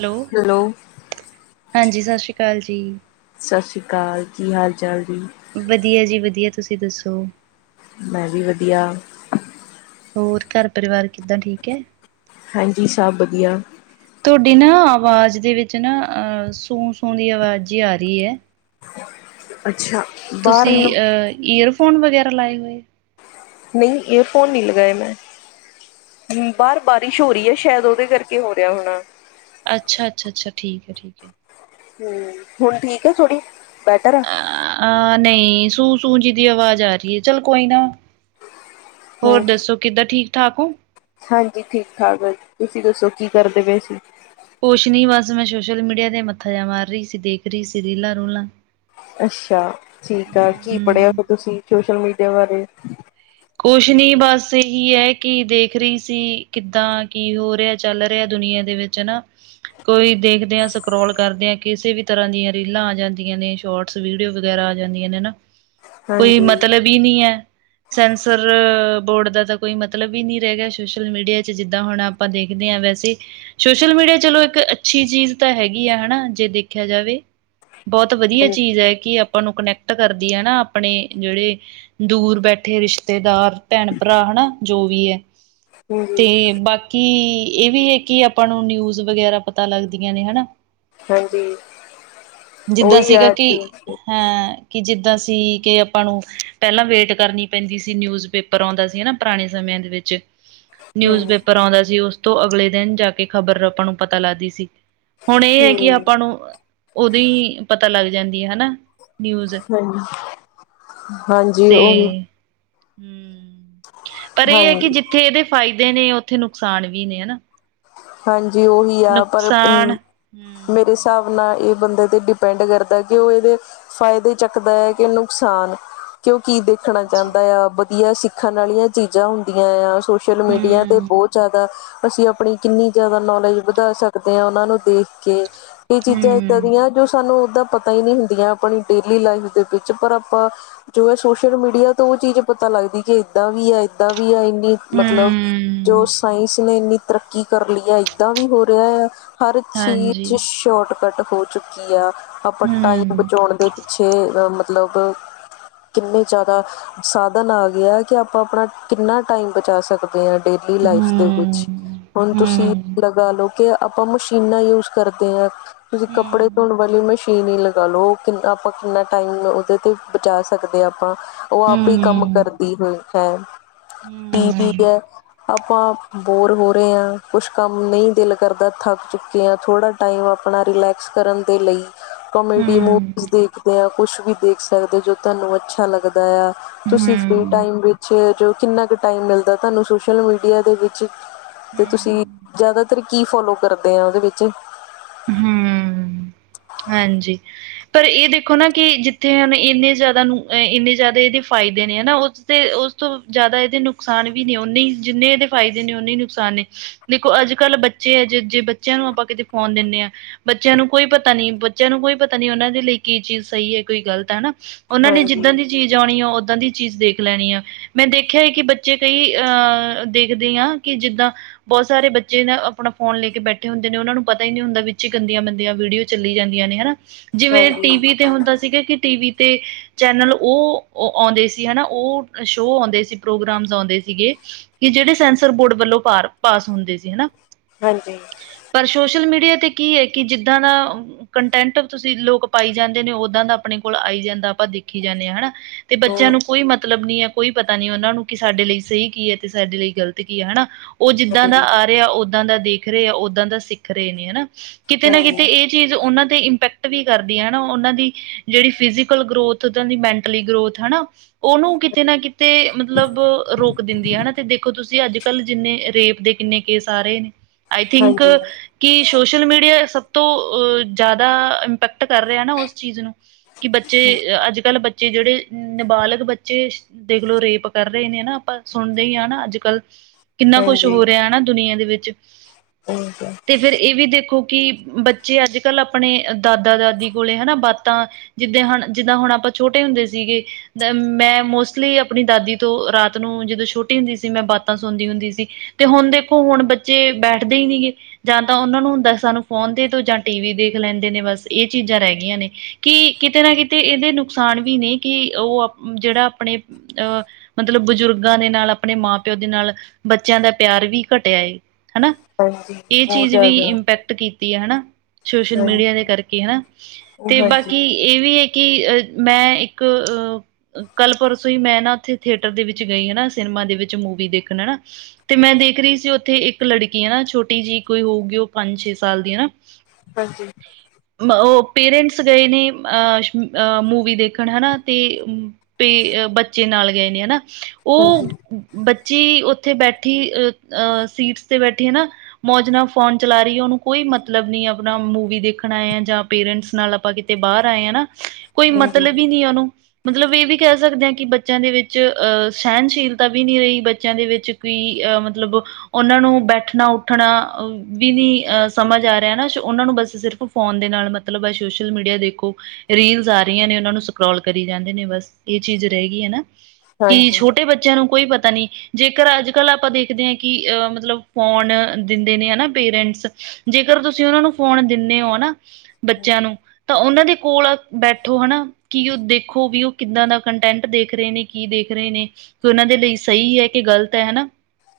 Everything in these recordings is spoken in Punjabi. ਹੈਲੋ! ਹਾਂਜੀ, ਸਤਿ ਸ਼੍ਰੀ ਅਕਾਲ ਜੀ। ਸਤਿ ਸ਼੍ਰੀ ਅਕਾਲ, ਕੀ ਹਾਲ-ਚਾਲ ਜੀ? ਵਧੀਆ ਜੀ, ਵਧੀਆ। ਤੁਸੀਂ ਦੱਸੋ? ਮੈਂ ਵੀ ਵਧੀਆ‌। ਹੋਰ, ਘਰ-ਪਰਿਵਾਰ ਕਿੱਦਾਂ ਠੀਕ ਐ? ਹਾਂਜੀ, ਸਭ ਬਧੀਆ। ਤੁਹਾਡੀ ਨਾ ਆਵਾਜ਼ ਦੇ ਵਿੱਚ ਨਾਂ ਅਹ ਸੂੰ-ਸੂ ਦੀ ਆਵਾਜ਼ ਜੀ ਆ ਰਹੀ ਐ। ਅੱਛਾ। ਬਾਹਰ ਤੁਸੀ, ਨ- ਈਅਰਫੋਨ ਵਗੈਰਾ ਲਾਏ ਹੋਏ? ਨਹੀਂ, ਏਅਰਫੋਨ ਨਹੀਂ ਲਗਾਏ, ਮੈਂ। ਹੁਣ, ਬਾਹਰ ਬਾਰਿਸ਼ ਹੋ ਰਹੀ ਹੈ, ਸ਼ਾਇਦ ਉਹਦੇ ਕਰਕੇ ਹੋ ਰਿਹਾ ਹੋਣਾ। ਅੱਛਾ-ਅੱਛਾ-ਅੱਛਾ ਠੀਕ ਹੈ, ਠੀਕ ਹੈ। ਹੂੰ, ਹੁਣ ਠੀਕ ਹੈ ਥੋੜੀ, ਬੈਟਰ ਆ। ਆਹ ਨਹੀਂ, ਸੂੰ ਸੂੰ ਜੀ ਦੀ ਅਵਾਜ਼ ਆ ਰਹੀ ਹੈ, ਚੱਲ ਕੋਈ ਨਾ। ਹੋਰ ਹਮ ਦੱਸੋ, ਕਿੱਦਾਂ ਠੀਕ-ਠਾਕ ਓ? ਹਾਂਜੀ, ਠੀਕ- ਠਾਕ ਵ--ਤੁਸੀਂ ਦੱਸੋ, ਕੀ ਕਰਦੇ ਪਏ ਸੀ? ਕੋਸ਼ ਨਹੀਂ ਬਸ, ਮੈਂ ਸੋਸ਼ਲ ਮੀਡੀਆ ਤੇ ਮੱਥਾ ਜਾ ਮਾਰ ਰਹੀ ਸੀ, ਦੇਖ ਰਹੀ ਸੀ ਰੀਲਾਂ-ਰੂਲਾਂ। ਅੱਛਾ, ਠੀਕ ਆ। ਕੀ ਪੜ੍ਹਿਆ ਫਿਰ ਤੁਸੀਂ ਸੋਸ਼ਲ ਮੀਡੀਆ ਬਾਰੇ? ਕੋਛ ਨਹੀਂ, ਬਸ ਇਹੀ ਹੈ, ਕਿ ਦੇਖ ਰਹੀ ਸੀ, ਕਿੱਦਾਂ, ਕੀ ਹੋ ਰਿਹਾ। ਚੱਲ ਰਿਹਾ ਦੁਨੀਆਂ ਦੇ ਵਿੱਚ ਹਨਾ। ਕੋਈ ਦੇਖਦੇ ਆਂ, ਸਕਰੋਲ ਕਰਦੇ ਆ, ਕਿਸੇ ਵੀ ਤਰ੍ਹਾਂ ਦੀਆਂ ਰੀਲਾਂ ਆ ਜਾਂਦੀਆਂ ਨੇ, ਸ਼ੌਰਟ। ਵੀਡੀਓ ਵਗੈਰਾ ਆ ਜਾਂਦੀਆਂ ਨੇ ਨਾ, ਕੋਈ ਹਾਂਜੀ ਮਤਲਬ ਹੀ ਨਹੀਂ ਐ। ਸੈਂਸਰ ਬੋਰਡ ਦਾ ਤਾਂ ਕੋਈ ਮਤਲਬ ਹੀ ਨਹੀਂ ਰਹਿ ਗਿਆ, ਸੋਸ਼ਲ ਮੀਡੀਆ'ਚ ਜਿੱਦਾਂ ਹੁਣ ਆਪਾਂ ਦੇਖਦੇ ਹਾਂ, ਵੈਸੇ ਸੋਸ਼ਲ ਮੀਡੀਆ ਚਲੋ ਇੱਕ ਅੱਛੀ ਚੀਜ਼ ਤਾਂ ਹੈਗੀ ਆ, ਹਣਾ, ਜੇ ਦੇਖਿਆ ਜਾਵੇ। ਬਹੁਤ ਵਧੀਆ ਹਾਂਜੀ ਚੀਜ਼ ਐ, ਕਿ ਆਪਾਂ ਨੂੰ ਕਨੈਕਟ ਕਰਦੀ ਹੈ ਨਾ ਆਪਣੇ ਜਿਹੜੇ ਦੂਰ ਬੈ ਇਥੇ ਰਿਸ਼ਤੇਦਾਰ, ਭੈਣ-ਭਰਾ ਹਨਾ ਜੋ ਵੀ ਐ, ਹਾਂਜੀ ਤੇ ਬਾਕੀ ਕਿ ਇਹ ਵੀ ਹੈ ਕਿ ਆਪਾਂ ਨੂੰ ਨਿਊਜ਼ ਵਗੈਰਾ ਪਤਾ ਲੱਗਦੀਆਂ ਨੇ ਹਨਾ ਹਾਂਜੀ, ਜਿੱਦਾਂ ਉਹੀ ਸੀਗਾ ਆ ਕਿ ਹਮ ਹਾਂ ਕਿ ਜਿੱਦਾਂ ਸੀ ਕਿ ਆਪਾਂ ਨੂੰ ਪਹਿਲਾਂ ਵੇਟ ਕਰਨੀ ਪੈਂਦੀ ਸੀ ਨਿਊਜ਼ ਪੇਪਰ ਆਉਂਦਾ ਸੀ ਹਨਾ ਪੁਰਾਣੇ ਸਮਿਆਂ ਦੇ ਵਿੱਚ ਨਿਊਜ਼ ਹਮ ਪੇਪਰ ਆਉਂਦਾ ਸੀ ਉਸ ਤੋਂ ਅਗਲੇ ਦਿਨ ਜਾ ਕੇ ਖ਼ਬਰ ਆਪਾਂ ਨੂੰ ਪਤਾ ਲੱਗਦੀ ਸੀ ਹੁਣ ਇਹ ਹੈ ਕਿ ਆਪਾਂ ਹਮ ਨੂੰ ਉਦੋਂ ਹੀ ਪਤਾ ਲੱਗ ਜਾਂਦੀ ਹੈ ਹਨਾ ਨਿਊਜ਼ ਹਾਂਜੀ ਹਾਂਜੀ ਤੇ ਉਹੀ ਹੂ ਪਰ ਇਹ ਹੈ ਕਿ ਹਾਂਜੀ ਜਿੱਥੇ ਇਹਦੇ ਫਾਇਦੇ ਨੇ ਉੱਥੇ ਨੁਕਸਾਨ ਵੀ ਨੇ ਹਨਾ ਹਾਂਜੀ ਉਹੀ ਆ ਪਰ ਨੁਕਸਾਨ ਮੇਰੇ ਹੂੰ, ਹਿਸਾਬ ਨਾਲ ਇਹ ਬੰਦੇ ਤੇ ਡਿਪੈਂਡ ਕਰਦਾ ਕਿ ਉਹ ਇਹਦੇ ਫਾਇਦੇ ਚੱਕਦਾ ਹੈ ਕਿ ਨੁਕਸਾਨ ਕਿਉਂ ਕੀ ਦੇਖਣਾ ਹਾਂਜੀ ਚਾਹੁੰਦਾ ਆ ਵਧੀਆ ਸਿੱਖਣ ਵਾਲੀਆਂ ਚੀਜ਼ਾਂ ਹੁੰਦੀਆਂ ਆ ਸ਼ੋਸ਼ਲ ਮੀਡੀਆ ਤੇ ਹੂੰ, ਬਹੁਤ ਜ਼ਿਆਦਾ ਅਸੀਂ ਆਪਣੀ ਕਿੰਨੀ ਜ਼ਿਆਦਾ ਨੌਲੇਜ ਵਧਾ ਸਕਦੇ ਹੈ ਉਹਨਾਂ ਨੂੰ ਦੇਖ ਕੇ ਕਈ ਚੀਜ਼ਾਂ ਇੱਦਾਂ ਹੂੰ, ਦੀਆਂ ਜੋ ਸਾਨੂੰ ਉਦਾਂ ਪਤਾ ਹੀ ਨਹੀਂ ਹੁੰਦੀਆਂ ਆਪਣੀ ਡੇਲੀ ਲਾਈਫ ਦੇ ਵਿੱਚ ਪਰ ਆਪਾਂ ਜੋ ਹੈ ਸੋਸ਼ਲ ਮੀਡੀਆ ਤੋਂ ਉਹ ਚੀਜ਼ ਪਤਾ ਲੱਗਦੀ ਕਿ ਏਦਾਂ ਵੀ ਹੈ ਏਦਾਂ ਵੀ ਹੈ। ਮਤਲਬ ਜੋ ਹੂੰ, ਸਾਇੰਸ ਨੇ ਇੰਨੀ ਤਰੱਕੀ ਕਰ ਲਈ ਹੈ ਏਦਾਂ ਵੀ ਹੋ ਰਿਹਾ ਹੈ। ਹਰ ਹਾਂਜੀ ਚੀਜ਼ ਸ਼ੋਰਟਕਟ ਹੋ ਚੁੱਕੀ ਆ ਆਪਾਂ ਟਾਈਮ ਹੂੰ, ਬਚਾਉਣ ਦੇ ਪਿੱਛੇ ਅਹ ਮਤਲਬ ਕਿੰਨੇ ਜ਼ਿਆਦਾ ਸਾਧਨ ਆ ਗਏ ਕਿ ਆਪਾਂ ਆਪਣਾ ਕਿੰਨਾ ਟਾਈਮ ਬਚਾ ਸਕਦੇ ਡੇਲੀ ਲਾਈਫ ਦੇ ਹੂੰ, ਵਿੱਚ ਤੁਸੀਂ ਹੂੰ, ਲਗਾ ਲਓ ਕਿ ਆਪਾਂ ਮਸ਼ੀਨਾਂ ਯੂਜ ਕਰਦੇ ਆ ਤੁਸੀਂ ਕੱਪੜੇ ਹੂੰ, ਧੋਣ ਵਾਲੀ ਮਸ਼ੀਨ ਨਹੀਂ ਲਗਾ ਲਓ ਕਿੰਨਾ ਆਪਾਂ ਕਿੰਨਾ ਟਾਈਮ ਉਹਦੇ 'ਤੇ ਬਚਾ ਸਕਦੇ ਹਾਂ ਆਪਾਂ ਉਹ ਆਪੇ ਕੰਮ ਹੂੰ, ਕਰਦੀ ਹੋਈ ਹੈ ਹੂੰ, ਟੀ ਵੀ ਆਪਾਂ ਬੋਰ ਹੋਰ ਕੁਛ ਕੰਮ ਨਹੀਂ ਦਿਲ ਕਰਦਾ ਥੱਕ ਚੁੱਕੇ ਹਾਂ ਥੋੜਾ ਟਾਈਮ ਆਪਣਾ ਰਿਲੈਕਸ ਕਰਨ ਦੇ ਲਈ ਕੋਮੇਡੀ ਹੂੰ, ਮੂਵੀ ਦੇਖਦੇ ਆ ਕੁਛ ਵੀ ਦੇਖ ਸਕਦੇ ਜੋ ਤੁਹਾਨੂੰ ਅੱਛਾ ਲੱਗਦਾ ਆ ਤੁਸੀਂ ਫ੍ਰਰੀ ਹੂੰ, ਟਾਈਮ ਵਿੱਚ ਜੋ ਕਿੰਨਾ ਟਾਈਮ ਮਿਲਦਾ ਤੁਹਾਨੂੰ ਸੋਸ਼ਲ ਮੀਡੀਆ ਦੇ ਵਿੱਚ ਤੇ ਤੁਸੀਂ ਜ਼ਿਆਦਾਤਰ ਕੀ ਫੋਲੋ ਕਰਦੇ ਆ ਉਹਦੇ ਵਿੱਚ ਹੂੰ, ਹੂੰ ਹਾਂਜੀ ਪਰ ਇਹ ਦੇਖੋ ਨਾ ਕਿ ਜਿੱਥੇ ਹੁਣ ਇੰਨੇ ਜ਼ਿਆਦਾ ਨੂੰ ਇੰਨੇ ਜ਼ਿਆਦਾ ਇਹਦੇ ਫਾਇਦੇ ਨੇ ਹਨਾ ਤੇ ਉਸ ਤੋਂ ਜ਼ਿਆਦਾ ਇਹਦੇ ਨੁਕਸਾਨ ਵੀ ਨੇ ਉਨੇ ਹੀ ਜਿੰਨੇ ਇਹਦੇ ਫਾਇਦੇ ਨੇ ਹੀ ਨੁਕਸਾਨ ਨੇ ਦੇਖੋ ਅੱਜ ਕੱਲ ਬੱਚੇ ਆ ਜੇ ਜੇ ਬੱਚਿਆਂ ਨੂੰ ਆਪਾਂ ਕਿਤੇ ਫੋਨ ਦਿੰਦੇ ਹਾਂ ਬੱਚਿਆਂ ਨੂੰ ਕੋਈ ਪਤਾ ਪਤਾ ਨੀ ਬੱਚਿਆਂ ਨੂੰ ਕੋਈ ਪਤਾ ਨੀ ਉਹਨਾਂ ਦੇ ਲਈ ਕੀ ਚੀਜ਼ ਸਹੀ ਹੈ ਕੋਈ ਗਲਤ ਹੈ ਹਨਾ ਉਹਨਾਂ ਨੇ ਹਾਂਜੀ ਜਿੱਦਾਂ ਦੀ ਚੀਜ਼ ਆਉਣੀ ਆ ਉਦਾਂ ਦੀ ਚੀਜ਼ ਦੇਖ ਲੈਣੀ ਆ ਮੈਂ ਦੇਖਿਆ ਹੈ ਕਿ ਬੱਚੇ ਕਈ ਅਹ ਦੇਖਦੇ ਹਾਂ ਕਿ ਜਿੱਦਾਂ ਬਹੁਤ ਸਾਰੇ ਬੱਚੇ ਨਾ ਆਪਣਾ ਫੋਨ ਲੈ ਕੇ ਬੈਠੇ ਹੁੰਦੇ ਨੇ ਉਹਨਾਂ ਨੂੰ ਪਤਾ ਹੀ ਨਹੀਂ ਹੁੰਦਾ ਵਿੱਚ ਹੀ ਗੰਦੀਆਂ ਬੰਦੀਆਂ ਵੀਡੀਓ ਚੱਲੀ ਜਾਂਦੀਆਂ ਨੇ ਹਨਾ ਜਿਵੇਂ ਹਾਂਜੀ ਟੀ ਵੀ ਤੇ ਹੁੰਦਾ ਸੀਗਾ ਕਿ ਟੀਵੀ ਤੇ ਚੈਨਲ ਉਹ ਆਉਂਦੇ ਸੀ ਹਨਾ ਉਹ ਸ਼ੋਅ ਆਉਂਦੇ ਸੀ ਪ੍ਰੋਗਰਾਮਸ ਆਉਂਦੇ ਸੀਗੇ ਕਿ ਜਿਹੜੇ ਸੈਂਸਰ ਬੋਰਡ ਵੱਲੋਂ ਪਾਰ ਪਾਸ ਹੁੰਦੇ ਸੀ ਹਨਾ ਹਾਂਜੀ ਪਰ ਸੋਸ਼ਲ ਮੀਡੀਆ ਤੇ ਕੀ ਹੈ ਕਿ ਜਿੱਦਾਂ ਦਾ ਕੰਟੈਂਟ ਤੁਸੀਂ ਲੋਕ ਪਾਈ ਜਾਂਦੇ ਨੇ ਉਦਾਂ ਦਾ ਆਪਣੇ ਕੋਲ ਆਈ ਜਾਂਦਾ ਆਪਾਂ ਦੇਖੀ ਜਾਂਦੇ ਹਾਂ ਹਨਾ ਤੇ ਬੱਚਿਆਂ ਹੋਰ ਨੂੰ ਕੋਈ ਮਤਲ ਮਤਲਬ ਨੀ ਹੈ ਕੋਈ ਪਤਾ ਨੀ ਉਹਨਾਂ ਨੂੰ ਕਿ ਸਾਡੇ ਲਈ ਸਹੀ ਕੀ ਹੈ ਤੇ ਸਾਡੇ ਲਈ ਗ਼ਲਤ ਕੀ ਹੈ ਹਨਾ ਉਹ ਜਿੱਦਾਂ ਦਾ ਆ ਰਿਹਾ ਉਦਾਂ ਦਾ ਦੇਖ ਰਹੇ ਆ ਉਦਾਂ ਦਾ ਸਿੱਖ ਰਹੇ ਨੇ ਹਨਾ ਕਿਤੇ ਨਾ ਹਾਂਜੀ ਕਿਤੇ ਇਹ ਚੀਜ਼ ਉਹਨਾਂ ਤੇ ਇੰਪੈਕਟ ਵੀ ਕਰਦੀ ਹੈ ਹਨਾ ਉਹਨਾਂ ਦੀ ਜਿਹੜੀ ਫਿਜ਼ਕਲ ਗਰੋਥ ਦੀ ਮੈਂਟਲੀ ਗਰੋਥ ਹਨਾ ਉਹਨੂੰ ਕਿਤੇ ਨਾ ਕਿਤੇ ਮਤਲਬ ਰੋਕ ਦਿੰਦੀ ਹੈ ਹਨਾ ਤੇ ਦੇਖੋ ਤੁਸੀਂ ਅੱਜ ਕਲ ਜਿੰਨੇ ਰੇਪ ਦੇ ਕਿੰਨੇ ਕੇਸ ਆ ਰਹੇ ਨੇ ਆਈ ਥਿੰਕ ਹਾਂਜੀ ਕਿ ਸੋਸ਼ਲ ਮੀਡੀਆ ਸਭ ਤੋਂ ਜ਼ਿਆਦਾ ਐਕਟ ਕਰ ਰਿਹਾ ਨਾ ਉਸ ਚੀਜ਼ ਨੂੰ ਕਿ ਬੱਚੇ ਅੱਜ ਕੱਲ੍ਹ ਬੱ ਜਿਹੜੇ ਨਾਬਾਲਗ ਬੱਚੇ ਦੇਖਲੋ ਰੇਪ ਕਰ ਰਹੇ ਨੇ ਨਾ ਆਪਾਂ ਸੁਣਦੇ ਹੀ ਹਾਂ ਨਾ ਅੱਜ ਕੱਲ ਕਿੰਨਾ ਕੁਛ ਹਾਂਜੀ ਹੋ ਰਿਹਾ ਨਾ ਦੁਨੀਆਂ ਦੇ ਵਿੱਚ ਠੀਕ ਆ। ਤੇ ਫਿਰ ਇਹ ਵੀ ਦੇਖੋ ਕਿ ਬੱਚੇ ਅੱਜ ਕੱਲ੍ਹ ਆਪਣੇ ਦਾਦਾ ਦਾਦੀ ਕੋਲੇ ਹਨਾ ਬਾਤਾਂ ਜਿੱਦਾਂ ਹੁਣ- ਜਿੱਦਾਂ ਹੁਣ ਆਪਾਂ ਛੋਟੇ ਹੁੰਦੇ ਸੀਗੇ। ਅ ਮੈਂ ਮੋਸਟਲੀ ਆਪਣੀ ਦਾਦੀ ਤੋਂ ਰਾਤ ਨੂੰ ਜਦੋਂ ਛੋਟੀ ਹੁੰਦੀ ਸੀ ਮੈਂ ਬਾਤਾਂ ਸੁਣਦੀ ਹੁੰਦੀ ਸੀ। ਤੇ ਹੁਣ ਦੇਖੋ ਹੁਣ ਬੱਚੇ ਬੈਠਦੇ ਹੀ ਨਹੀਂ ਗ ਜਾਂ ਤਾਂ ਉਹਨਾਂ ਨੂੰ ਹੁੰਦਾ ਸਾਨੂੰ ਫੋਨ ਦੇ ਦੂਜਾ ਟੀ ਵੀ ਦੇਖ ਲੈਂਦੇ ਨੇ ਬਸ ਇਹ ਚੀਜ਼ਾਂ ਰਹਿ ਗਈਆਂ ਨੇ। ਕਿ ਕਿਤੇ ਨਾ ਕਿਤੇ ਇਹਦੇ ਨੁਕਸਾਨ ਵੀ ਨੇ ਕਿ ਉਹ ਜਿਹੜਾ ਆਪਣੇ ਅਹ ਮਤਲਬ ਬਜ਼ੁਰਗ ਬੁਜਰਗਾਂ ਦੇ ਨਾਲ ਆਪਣੇ ਮਾਂ ਪਿਓ ਦੇ ਨਾਲ ਬੱਚਿਆਂ ਦਾ ਪਿਆਰ ਵੀ ਘਟਿਆ ਏ। ਹਨਾ ਇਹ ਬਹੁਤ ਚੀਜ਼ ਵੀ ਜ਼ਿਆਦਾ ਇੰਪੈਕਟ ਕੀ ਤੀ ਹਨਾ ਸੋਸ਼ਲ ਮੀਡੀਆ ਹਾਂਜੀ ਦੇ ਕਰਕੇ ਹਨਾ ਤੇ ਹਾਂਜੀ ਬਾਕੀ ਇਹ ਵੀ ਹੈ ਕਿ ਅ ਮੈਂ ਇੱਕ ਅ ਕੱਲ ਪਰਸੋਂ ਹੀ ਮੈਂ ਨਾ ਉੱਥੇ ਥੀਏਟਰ ਦੇ ਵਿੱਚ ਗਈ ਹਨਾ ਸਿਨੇਮਾ ਦੇ ਵਿੱਚ ਮੂਵੀ ਦੇਖਣ ਹਨਾ। ਤੇ ਮੈਂ ਦੇਖ ਰਹੀ ਸੀ ਉੱਥੇ ਇੱਕ ਲੜਕੀ ਹੈ ਨਾ ਛੋਟੀ ਜਿਹੀ ਕੋਈ ਹੋਊਗੀ ਉਹ ਪੰਜ ਛੇ ਸਾਲ ਦੀ ਹਨਾ। ਹਾਂਜੀ ਉਹ ਪੇਰੈਂਟਸ ਗਏ ਨੇ ਅ ਮੂਵੀ ਦੇਖਣ ਹਨਾ ਤੇ ਪ ਅਹ ਬੱਚੇ ਨਾਲ ਗਏ ਨੇ ਹਨਾ ਹਾਂਜੀ ਉਹ ਬੱਚੀ ਉੱਥੇ ਬੈਠੀ ਅ ਅਹ ਸੀਟਸ ਤੇ ਬੈਠੀ ਹਨਾ। ਮੌਜ ਨਾਲ ਫੋਨ ਚਲਾ ਰਹੀ ਹੈ ਉਹਨੂੰ ਕੋਈ ਮਤਲਬ ਨਹੀਂ ਆ। ਆਪਣਾ ਮੂਵੀ ਦੇਖਣਾ ਆਏ ਆ ਜਾਂ ਪੇਰੈਂਟਸ ਨਾਲ ਆਪਾਂ ਕਿਤੇ ਬਾਹਰ ਆਏ ਹਾਂ ਨਾ। ਕੋਈ ਹਾਂਜੀ ਮਤਲਬ ਹੀ ਨਹੀਂ ਉਹਨੂੰ ਮਤਲਬ ਇਹ ਵੀ ਕਹਿ ਸਕਦੇ ਹਾਂ ਕਿ ਬੱਚਿਆਂ ਦੇ ਵਿੱਚ ਅਹ ਸਹਿਣਸ਼ੀਲਤਾ ਵੀ ਨਹੀਂ ਰਹੀ ਬੱਚਿਆਂ ਦੇ ਵਿੱਚ ਕੋਈ ਅਹ ਮਤਲਬ ਉਹਨਾਂ ਨੂੰ ਬੈਠਣਾ ਉੱਠਣਾ ਵੀ ਨੀ ਅਹ ਸਮਝ ਆ ਰਿਹਾ ਨਾ ਸੋ ਉਹਨਾਂ ਨੂੰ ਬਸ ਸਿਰਫ ਫੋਨ ਦੇ ਨਾਲ ਮਤਲਬ ਸੋਸ਼ਲ ਮੀਡੀਆ ਦੇਖੋ। ਰੀਲਸ ਆ ਰਹੀਆਂ ਨੇ ਉਹਨਾਂ ਨੂੰ ਸਕਰੋਲ ਕਰੀ ਜਾਂਦੇ ਨੇ ਬਸ ਇਹ ਚੀਜ਼ ਰਹਿ ਗਈ ਹੈ ਨਾ। ਕਿ ਹਾਂਜੀ ਛੋਟੇ ਬੱਚਿਆਂ ਨੂੰ ਕੋਈ ਪਤਾ ਨਹੀਂ। ਜੇਕਰ ਅੱਜ ਕੱਲ੍ਹ ਆਪਾਂ ਦੇਖਦੇ ਹਾਂ ਕਿ ਅ ਮਤਲਬ ਫੋਨ ਦਿੰਦੇ ਨੇ ਹਨਾ ਪੇਰੈਂਟਸ ਜੇਕਰ ਤੁਸੀ ਉਹਨਾਂ ਨੂੰ ਫੋਨ ਦਿੰਦੇ ਹੋ ਨਾ ਬੱਚਿਆਂ ਨੂੰ ਤਾਂ ਉਹਨਾਂ ਦੇ ਕੋਲ ਬੈਠੋ ਹਨਾ। ਕਿ ਉਹ ਦੇਖੋ ਵੀ ਉਹ ਕਿੱਦਾਂ ਦਾ ਕੰਟੈਂਟ ਦੇਖ ਰਹੇ ਨੇ ਕੀ ਦੇਖ ਰਹੇ ਨੇ। ਕਿ ਉਹਨਾਂ ਦੇ ਲਈ ਸਹੀ ਹੈ ਕਿ ਗ਼ਲਤ ਹੈ ਹਨਾ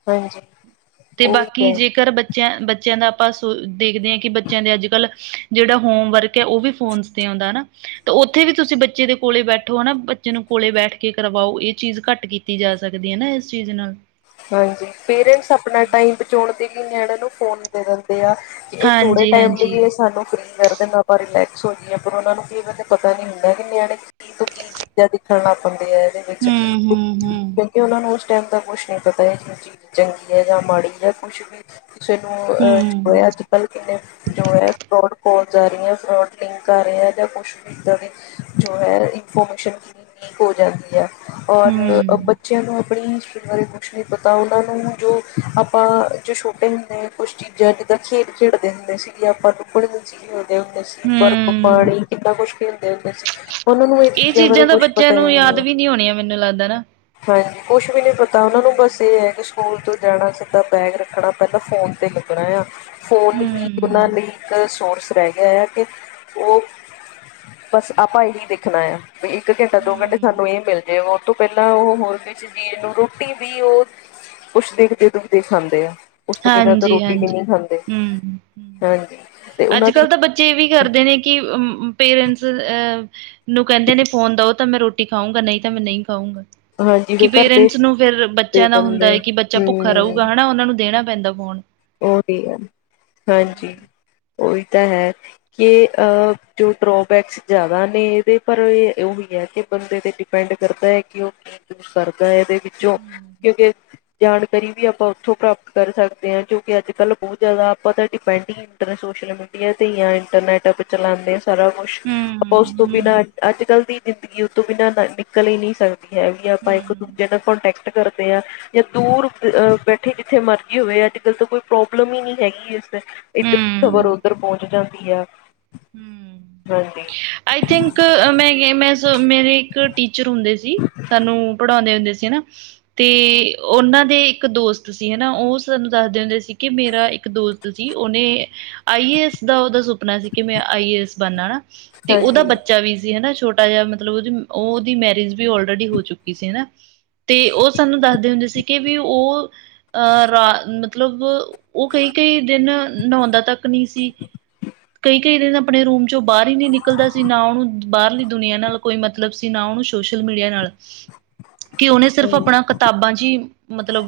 ਹਾਂਜੀ ਤੇ ਉਹੀ ਬਾਕੀ ਹੈ ਜੇਕਰ ਬੱ ਬੱਚਿਆਂ- ਬੱਚਿਆਂ ਦਾ ਆਪਾਂ ਸੋ ਦੇਖਦੇ ਹਾਂ ਕਿ ਬੱਚਿਆਂ ਦੇ ਅੱਜ ਕੱਲ੍ਹ ਜਿਹੜਾ ਹੋਮ ਵਰਕ ਹੈ ਉਹ ਵੀ ਫੋਨ ਤੇ ਆਉਂਦਾ ਨਾ। ਤਾਂ ਉੱਥੇ ਵੀ ਤੁਸੀਂ ਬੱਚੇ ਦੇ ਕੋਲੇ ਬੈਠੋ ਹਨਾ ਬੱਚੇ ਨੂੰ ਕੋਲੇ ਬੈਠ ਕੇ ਕਰਵਾਓ ਇਹ ਚੀਜ਼ ਘੱਟ ਗਈ। ਕੀਤੀ ਜਾ ਸਕਦੀ ਹੈ ਨਾ ਇਸ ਚੀਜ਼ ਨਾਲ ਹਾਂਜੀ ਪੇਰੈਂਟਸ ਆਪਣਾ ਟਾਈਮ ਬਚਾਉਣ ਦੇ ਲਈ ਨਿਆਣੇ ਨੂੰ ਫੋਨ ਦੇ ਦਿੰਦੇ ਆ। ਇਹ ਥੋੜੇ ਹਾਂਜੀ ਟਾਈਮ ਲਈ ਹਾਂਜੀ ਇਹ ਸਾਨੂੰ ਫਰੀ ਕਰ ਦੇ ਨਾ। ਰਿਲੈਕਸ ਹੋ ਗਈ ਏ ਪਰ ਉਹਨਾਂ ਨੂੰ ਕਈ ਵਾਰੇ ਪਤਾ ਨੀ ਹੁੰਦਾ ਕਿ ਨਿਆਣੇ ਕੀ ਤੋਂ ਕੀ ਚੀ ਜਾਂ ਦੇਖਣ ਲੱਗ ਪੇਂਦੇ ਹੈ ਇਹਦੇ ਵਿੱਚ ਹੂੰ ਹੂੰ ਹੂੰ ਕਿਉਂਕਿ ਉਹਨਾਂ ਨੂੰ ਉਸ ਟਾਈਮ ਦਾ ਕੁਛ ਨਹੀ। ਪਤਾ ਹੈ ਜ ਚੀਜ਼ ਚੰਗੀ ਹੈ ਜਾਂ ਮਾੜੀ ਹੈ ਕੁਛ ਵੀ ਕਿਸੇ ਨੂੰ ਅ ਜੋ ਹੂੰ ਹੈ ਅੱਜ ਕੱਲ ਕਿੰਨੇ ਜੋ ਹੈ ਫਰੋਡ ਕੋਲ ਜਾ ਰਹੀ ਹੈ ਫਰੋਡ ਲਿੰਕ ਆ ਰਹੇ ਹੈ ਜਾਂ ਕੁਛ ਵੀ ਇੱਦਾਂ ਦੀ ਜੋ ਹੈ ਇਨਫੋਰਮੇਸ਼ਨ ਲੀਕ ਹੋ ਜਾਂਦੀ ਹੈ ਔਰ ਹੂੰ ਬੱਚਿਆਂ ਨੂੰ ਆਪਣੀ ਹਿਸਟਰੀ ਬਾਰੇ ਕੁਛ ਨਹੀਂ ਪਤਾ ਉਹਨਾਂ ਨੂੰ, ਜੋ ਆਪਾਂ ਜੋ ਛੋਟੇ ਹੁੰਦੇ ਕੁਸ਼ਟੀ ਚੀਜਾਂ ਜਿੱਦਾਂ ਖੇਡ ਖੇਡਦੇ ਹੁੰਦੇ ਸੀਗੇ, ਆਪਾਂ ਟੁੱਪੜ ਵਿੱਚ ਖੇਡਦੇ ਹੁੰਦੇ ਸੀ। ਬਰ ਕੁੁਪੜ, ਹੂੰ ਕਿੰਨਾ ਕੁਛ ਖੇਲਦੇ ਹੁੰਦੇ ਸੀ। ਉਹਨਾਂ ਨੂੰ ਇਹ ਚੀਜ਼ਾਂ ਬਾਰੇ ਤਾਂ ਕੁਛ ਬੱਚਿਆਂ ਪਤਾ ਹੀ ਨੂੰ ਨਹੀਂ ਯਾਦ ਹੈ ਵੀ ਹੋਣੀਆਂ ਮੈਨੂੰ ਲੱਗਦਾ ਨਾ ਹਾਂਜੀ, ਕੁੱਛ ਵੀ ਨੀ ਪਤਾ ਉਹਨਾਂ ਨੂੰ। ਬਸ ਹੂੰ ਇਹ ਹੈ, ਕਿ ਸਕੂਲ ਤੋਂ ਜਾਣਾ ਸਿੱਧਾ ਬੈਗ ਰੱਖਣਾ, ਪਹਿਲਾਂ ਫੋਨ ਤੇ ਲੱਗਣਾ ਆ ਫੋਨ ਹੀ ਉਹਨਾਂ ਹੂੰ ਨੇ ਇੱਕ ਸੋਰਸ ਰਹਿ ਗਿਆ ਆ ਕਿ ਉਹ, ਬਸ ਆਪਾਂ ਇਹੀ ਦੇਖਣਾ ਆਏ ਆਂ। ਵੀ ਇੱਕ ਘੰਟਾ ਦੋ ਘੰਟੇ ਹੂੰ ਸਾਨੂੰ ਇਹ ਮਿਲਦੇ, ਉਹ ਤੋਂ ਪਹਿਲਾਂ ਉਹ ਹੋਰ ਕਿਸੇ ਚੀਜ਼ ਨੂੰ ਰੋਟੀ ਵੀ ਉਹ, ਕੁੱਛ ਦਿਖਦੇ ਦੁਖਦੇ ਖਾਂਦੇ ਆ ਉਸ ਤੋਂ ਬਿਨਾਂ ਤਾਂ ਹਾਂਜੀ ਰੋਟੀ ਵੀ ਹਾਂਜੀ ਨਹੀਂ ਖਾਂਦੇ, ਹਾਂਜੀ ਤੇ ਅੱਜ ਉਹਨਾਂ ਦੀ ਕੱਲ੍ਹ ਤਾਂ ਬੱਚੇ ਇਹ ਵੀ ਕਰਦੇ ਨੇ, ਕਿ ਪੇਰੈਂਟਸ ਅਹ ਨੂੰ ਕਹਿੰਦੇ ਨੇ ਫੋਨ ਦਓ ਤਾਂ ਮੈਂ ਰੋਟੀ ਖਾਊਂਗਾ, ਨਹੀਂ ਤਾਂ ਮੈਂ ਨਹੀਂ ਖਾਊਂਗਾ। ਹਾਂਜੀ ਕਿ ਵੀ ਘਰ ਦੇ ਪੇਰੈਂਟਸ ਨੂੰ ਫੇਰ ਦੇ ਬੱਚਿਆਂ ਦਾ ਦਿੰਦੇ ਹੁੰਦਾ ਹੈ ਆ ਕਿ ਬੱਚਾ ਭੁੱਖਾ ਹਮ ਰਹੂਗਾ ਹੈਨਾ, ਉਹਨਾਂ ਨੂੰ ਦੇਣਾ ਪੈਂਦਾ ਫੋਨ। ਔ ਡੀ ਔ, ਹਾਂਜੀ ਹੂੰ, ਉਹੀ ਤਾਂ ਹੈ। ਏ ਆ, ਜੋ ਡ੍ਰੋਬੈਕਸ ਜ਼ਿਆਦਾ ਨੇ ਇਹਦੇ ਪਰ ਇਹ ਉਹੀ ਹੈ, ਕਿ ਬੰਦੇ ਤੇ ਡਿਪੈਂਡ ਕਰਦਾ ਹੈ, ਕਿ ਉਹ ਕੀ ਸਰਦਾ ਹੈ ਦੇ ਵਿੱਚੋਂ, ਹੂੰ, ਕਿਉਂਕਿ ਜਾਣਕਾਰੀ ਵੀ ਆਪਾਂ ਉੱਥੋਂ ਪ੍ਰਾਪਤ ਕਰ ਸਕਦੇ ਹਾਂ, ਜੋ ਅੱਜ ਕੱਲ੍ਹ ਬਹੁਤ ਜ਼ਿਆਦਾ, ਆਪਾਂ ਤਾਂ ਡਿਪੈਂਡ ਹੀ ਇੰਟਰ ਸੋਸ਼ਲ ਮੀਡੀਆ ਤੇ ਜਾਂ ਇੰਟਰਨੈਟ ਚਲਾਉਂਦੇ ਆ ਸਾਰਾ ਕੁੱਛ, ਆਪਾਂ ਉਸ ਤੋਂ ਬਿਨਾਂ ਹੂੰ, ਅੱਜ ਕੱਲ ਦੀ ਜਿੰ ਵੀ ਉਹ ਤੋਂ ਬਿਨਾਂ ਨਿਕਲ ਹੀ ਨਹੀਂ ਸਕਦੀ, ਹੈ ਵੀ ਆਪਾਂ ਇੱਕ ਹੂੰ, ਦੂਜੇ ਨਾਲ ਕੋਂਟੈਕਟ ਕਰਦੇ ਆ, ਜਾਂ ਦੂਰ ਬੈਠੇ ਜਿੱਥੇ ਮਰਜ਼ੀ ਹੋਏ ਆ ਫਿਰ ਤਾਂ ਕੋਈ ਪ੍ਰੋਬਲਮ ਹੀ ਨਹੀਂ ਹੈਗੀ ਇਸ ਤੋ, ਇੱਧਰ ਦੀ ਖ਼ਬਰ ਹੂੰ, ਉਧਰ ਪਹੁੰਚ ਜਾਂਦੀ ਹੈ। ਹੂੰ। ਹਾਂਜੀ ਆਈ ਥਿੰਕ ਮੈਂ, ਮੈਂ ਮੇਰੀ ਇੱਕ ਟੀਚਰ ਹੁੰਦੇ ਸੀ। ਸਾਨੂੰ ਪੜ੍ਹਾਉਂਦੇ ਹੁੰਦੇ ਸੀ ਨਾ ਤੇ ਉਹਨਾਂ ਦੇ ਇੱਕ ਦੋਸਤ ਸੀ ਹੈਨਾ, ਉਹ ਸਾਨੂੰ ਦੱਸਦੇ ਹੁੰਦੇ ਸੀ ਕਿ, ਮੇਰਾ ਇੱਕ ਦੋਸਤ ਸੀ, ਔਨੇ ਆਈ ਏ ਐਸ ਦਾ ਉਹਦਾ ਸੁਪਨਾ ਸੀ, ਕਿ ਮੈਂ ਆਈ ਏ ਐਸ ਬਣਨਾ ਨਾ ਤੇ ਉਹਦਾ ਹਾਂਜੀ ਬੱਚਾ ਵੀ ਸੀ, ਹੈਨਾ ਛੋਟਾ ਹਾਂ, ਮਤਲਬ ਉਹਦੀ ਉਹਦੀ ਮੈਰਿਜ ਵੀ ਔਲਰੇਡੀ ਹੋ ਚੁੱਕੀ ਸੀ ਨਾ। ਤੇ ਉਹ ਸਾਨੂੰ ਦੱਸਦੇ ਹੁੰਦੇ ਸੀ, ਕਿ ਵੀ ਉਹ ਅਹ ਰਾ ਮਤਲਬ ਉਹ ਕਈ ਕਈ ਦਿਨ ਨਉਂਦਾ ਤੱਕ ਨਹੀਂ ਸੀ, ਕਈ ਕਈ ਦਿਨ ਆਪਣੇ ਰੂਮ ਚੋਂ ਬਾਹਰ ਨੀ ਨਿਕਲ ਨਿਕਲਦਾ ਸੀ, ਨਾ ਉਹਨੂੰ ਬਾਹਰਲੀ ਦੁਨੀਆਂ ਨਾਲ ਕੋਈ ਮਤਲਬ ਸੀ, ਨਾ ਉਹਨੂੰ ਸੋਸ਼ਲ ਮੀਡੀਆ ਨਾਲ। ਕਿ ਉਹਨੇ ਸਿਰਫ ਆਪਣਾ ਕਿਤਾਬਾਂ ਚ ਹੀ ਮਤਲਬ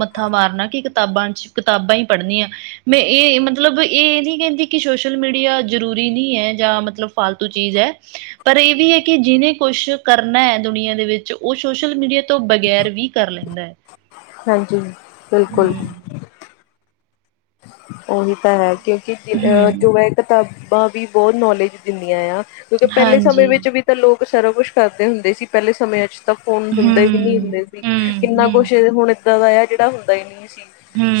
ਮੱਥਾ ਮਾਰਨਾ, ਕਿ ਕਿਤਾਬਾਂ ਚ, ਕਿਤਾਬਾਂ ਹੀ ਪੜ੍ਹਨੀਆਂ ਮੈਂ ਇਹ ਮਤਲਬ ਇਹ ਇਹ ਨੀ ਕਹਿੰਦੀ, ਕਿ ਸੋਸ਼ਲ ਮੀਡੀਆ ਜ਼ਰੂਰੀ ਨਹੀਂ ਹੈ, ਜਾਂ ਮਤਲਬ ਫਾਲਤੂ ਚੀਜ਼ ਹੈ। ਪਰ ਇਹ ਵੀ ਹੈ, ਕਿ ਜਿਹਨੇ ਕੁਛ ਕਰਨਾ ਹੈ, ਦੁਨੀਆਂ ਦੇ ਵਿੱਚ, ਉਹ ਸੋਸ਼ਲ ਮੀਡੀਆ ਤੋਂ ਬਗੈਰ ਵੀ ਕਰ ਲੈਂਦਾ ਹੈ। ਹਾਂਜੀ ਬਿਲਕੁਲ ਹੂੰ, ਉਹੀ ਤਾਂ ਹੈ, ਕਿਉਂਕਿਹ ਹੂੰ, ਜੋ ਹੈ ਕਿਤਾਬਾਂ ਵੀ ਬਹੁਤ ਨੌਲੇਜ ਦਿੰਦੀਆਂ ਆ ਕਿਉਂਕਿ ਪਹਿਲੇ ਸਮਯ ਹਾਂਜੀ। ਵਿੱਚ ਵੀ ਤਾਂ ਲੋਕ ਸਾਰਾ ਕੁਛ ਕਰਦੇ ਹੁੰਦੇ ਸੀ, ਪਹਿਲੇ ਸਮੇਆਂ ਚ। ਤਾਂ ਫੋਨ ਹੁੰਦੇ ਵੀ ਨੀ ਹੂੰ, ਹੁੰਦੇ ਸੀ, ਹੂੰ, ਕਿੰਨਾ ਕੁਛ ਹੂੰ, ਹੁਣ ਏਦਾਂ ਦਾ ਆ, ਜਿਹੜਾ ਹੁੰਦਾ ਹੀ ਨਹੀਂ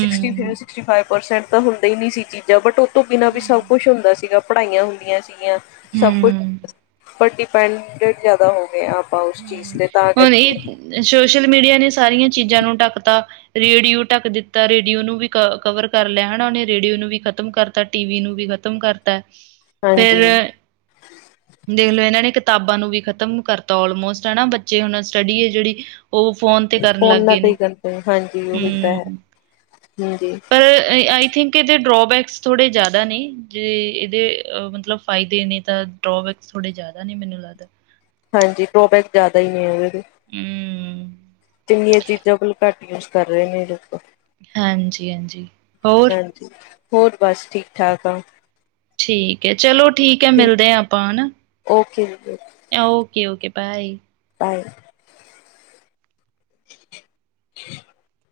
sixty four, sixty five percent ਤਾਂ ਹੁੰਦਾ ਹੀ ਨੀ ਸੀ ਚੀਜ਼ਾਂ ਬਟ ਤੋਂ ਬਿਨਾਂ ਵੀ ਸਭ ਹੂੰ। ਕੁੱਛ ਹੁੰਦਾ ਸੀਗਾ, ਪੜ੍ਹਾਈਆਂ ਹੁੰਦੀਆਂ ਸੀਗੀਆਂ, ਸਭ ਕੁਛ ਹੂੰ, ਹੁੰ। ਪਰ ਡਿਪੈਂਡਡ ਜ਼ਿਆਦਾ ਹੋਗੇ ਆਪ ਹੂ, ਹੁਣ ਇਹ ਸੋਸ਼ਲ ਮੀਡੀਆ ਨੇ ਸਾਰੀਆਂ ਚੀਜ਼ਾਂ ਨੂੰ ਢੱਕ ਤਾ। ਰੇਡੀਓ ਢੱਕ ਦਿੱਤਾ, ਰੇਡੀਓ ਨੂੰ ਵੀ ਕ ਕਵਰ ਕਰ ਲਿਆ, ਹਨਾ। ਉਹਨੇ ਰੇਡੀਓ ਨੂੰ ਵੀ ਖ਼ਤਮ ਕਰ ਦਿੱਤਾ ਤਾਂ ਟੀ ਵੀ ਨੂੰ ਵੀ ਖ਼ਤਮ ਕਰ ਫਿਰ ਹਾਂਜੀ ਦੇਖ ਲਓ, ਇਹਨਾਂ ਨੇ ਕਿਤਾਬਾਂ ਨੂੰ ਵੀ ਖ਼ਤਮ ਕਰਤਾ ਆਲਮੋਸਟ ਹੈ ਨਾ ਬੱਚੇ ਹੁਣ ਸਟੱਡੀ ਹੈ ਜਿਹੜੀ ਉਹ ਫੋਨ ਤੇ ਕਰਨ ਲੱਗ ਫੋਨਾਂ ਗਏ ਤੇ ਨੇ ਹੀ ਕਰਦੇ ਹਾਂਜੀ, ਉਹੀ ਤਾਂ ਹੈ ਹੂੰ ਹਾਂਜੀ ਪਰ ਆਈ ਥਿੰਕ ਇਹਦੇ ਡਰੋਬੈਕਸ ਥੋੜੇ ਜਿਆਦਾ ਨੇ, ਜ ਇਹਦੇ ਮਤਲਬ ਫਦੇ ਨੇ ਤਾਂ ਡਬੈਕ ਥੋੜੇ ਜਿਆਦਾ ਨੇ ਮੈਨੂੰ ਲੱਗਦਾ। ਹਾਂਜੀ ਡਰੋਬੈਕ ਜ਼ਿਆਦਾ ਹੀ ਨਹੀਂ ਹੈ ਉਹਦੇ ਹੂੰ, ਜਿੰਨੀਆਂ ਚੀਜ਼ਾਂ ਕੋਲ ਘੱਟ ਯੂਜ ਕਰ ਰਹੇ ਨੇ ਲੋਕ ਹਾਂਜੀ, ਹਾਂਜੀ ਹੋਰ ਹਾਂਜੀ ਹੋਰ ਬਸ ਠੀਕ- ਠਾਕ ਆ। ਠੀਕ ਹੈ, ਚਲੋ ਠੀਕ ਹੈ, ਮਿਲਦੇ ਹਾਂ ਆਪਾਂ ਹਨਾ। ਓਕੇ ਜੀ ਓਕੇ, ਓਕੇ ਬਾਏ। ਬਾਏ [unintelligible]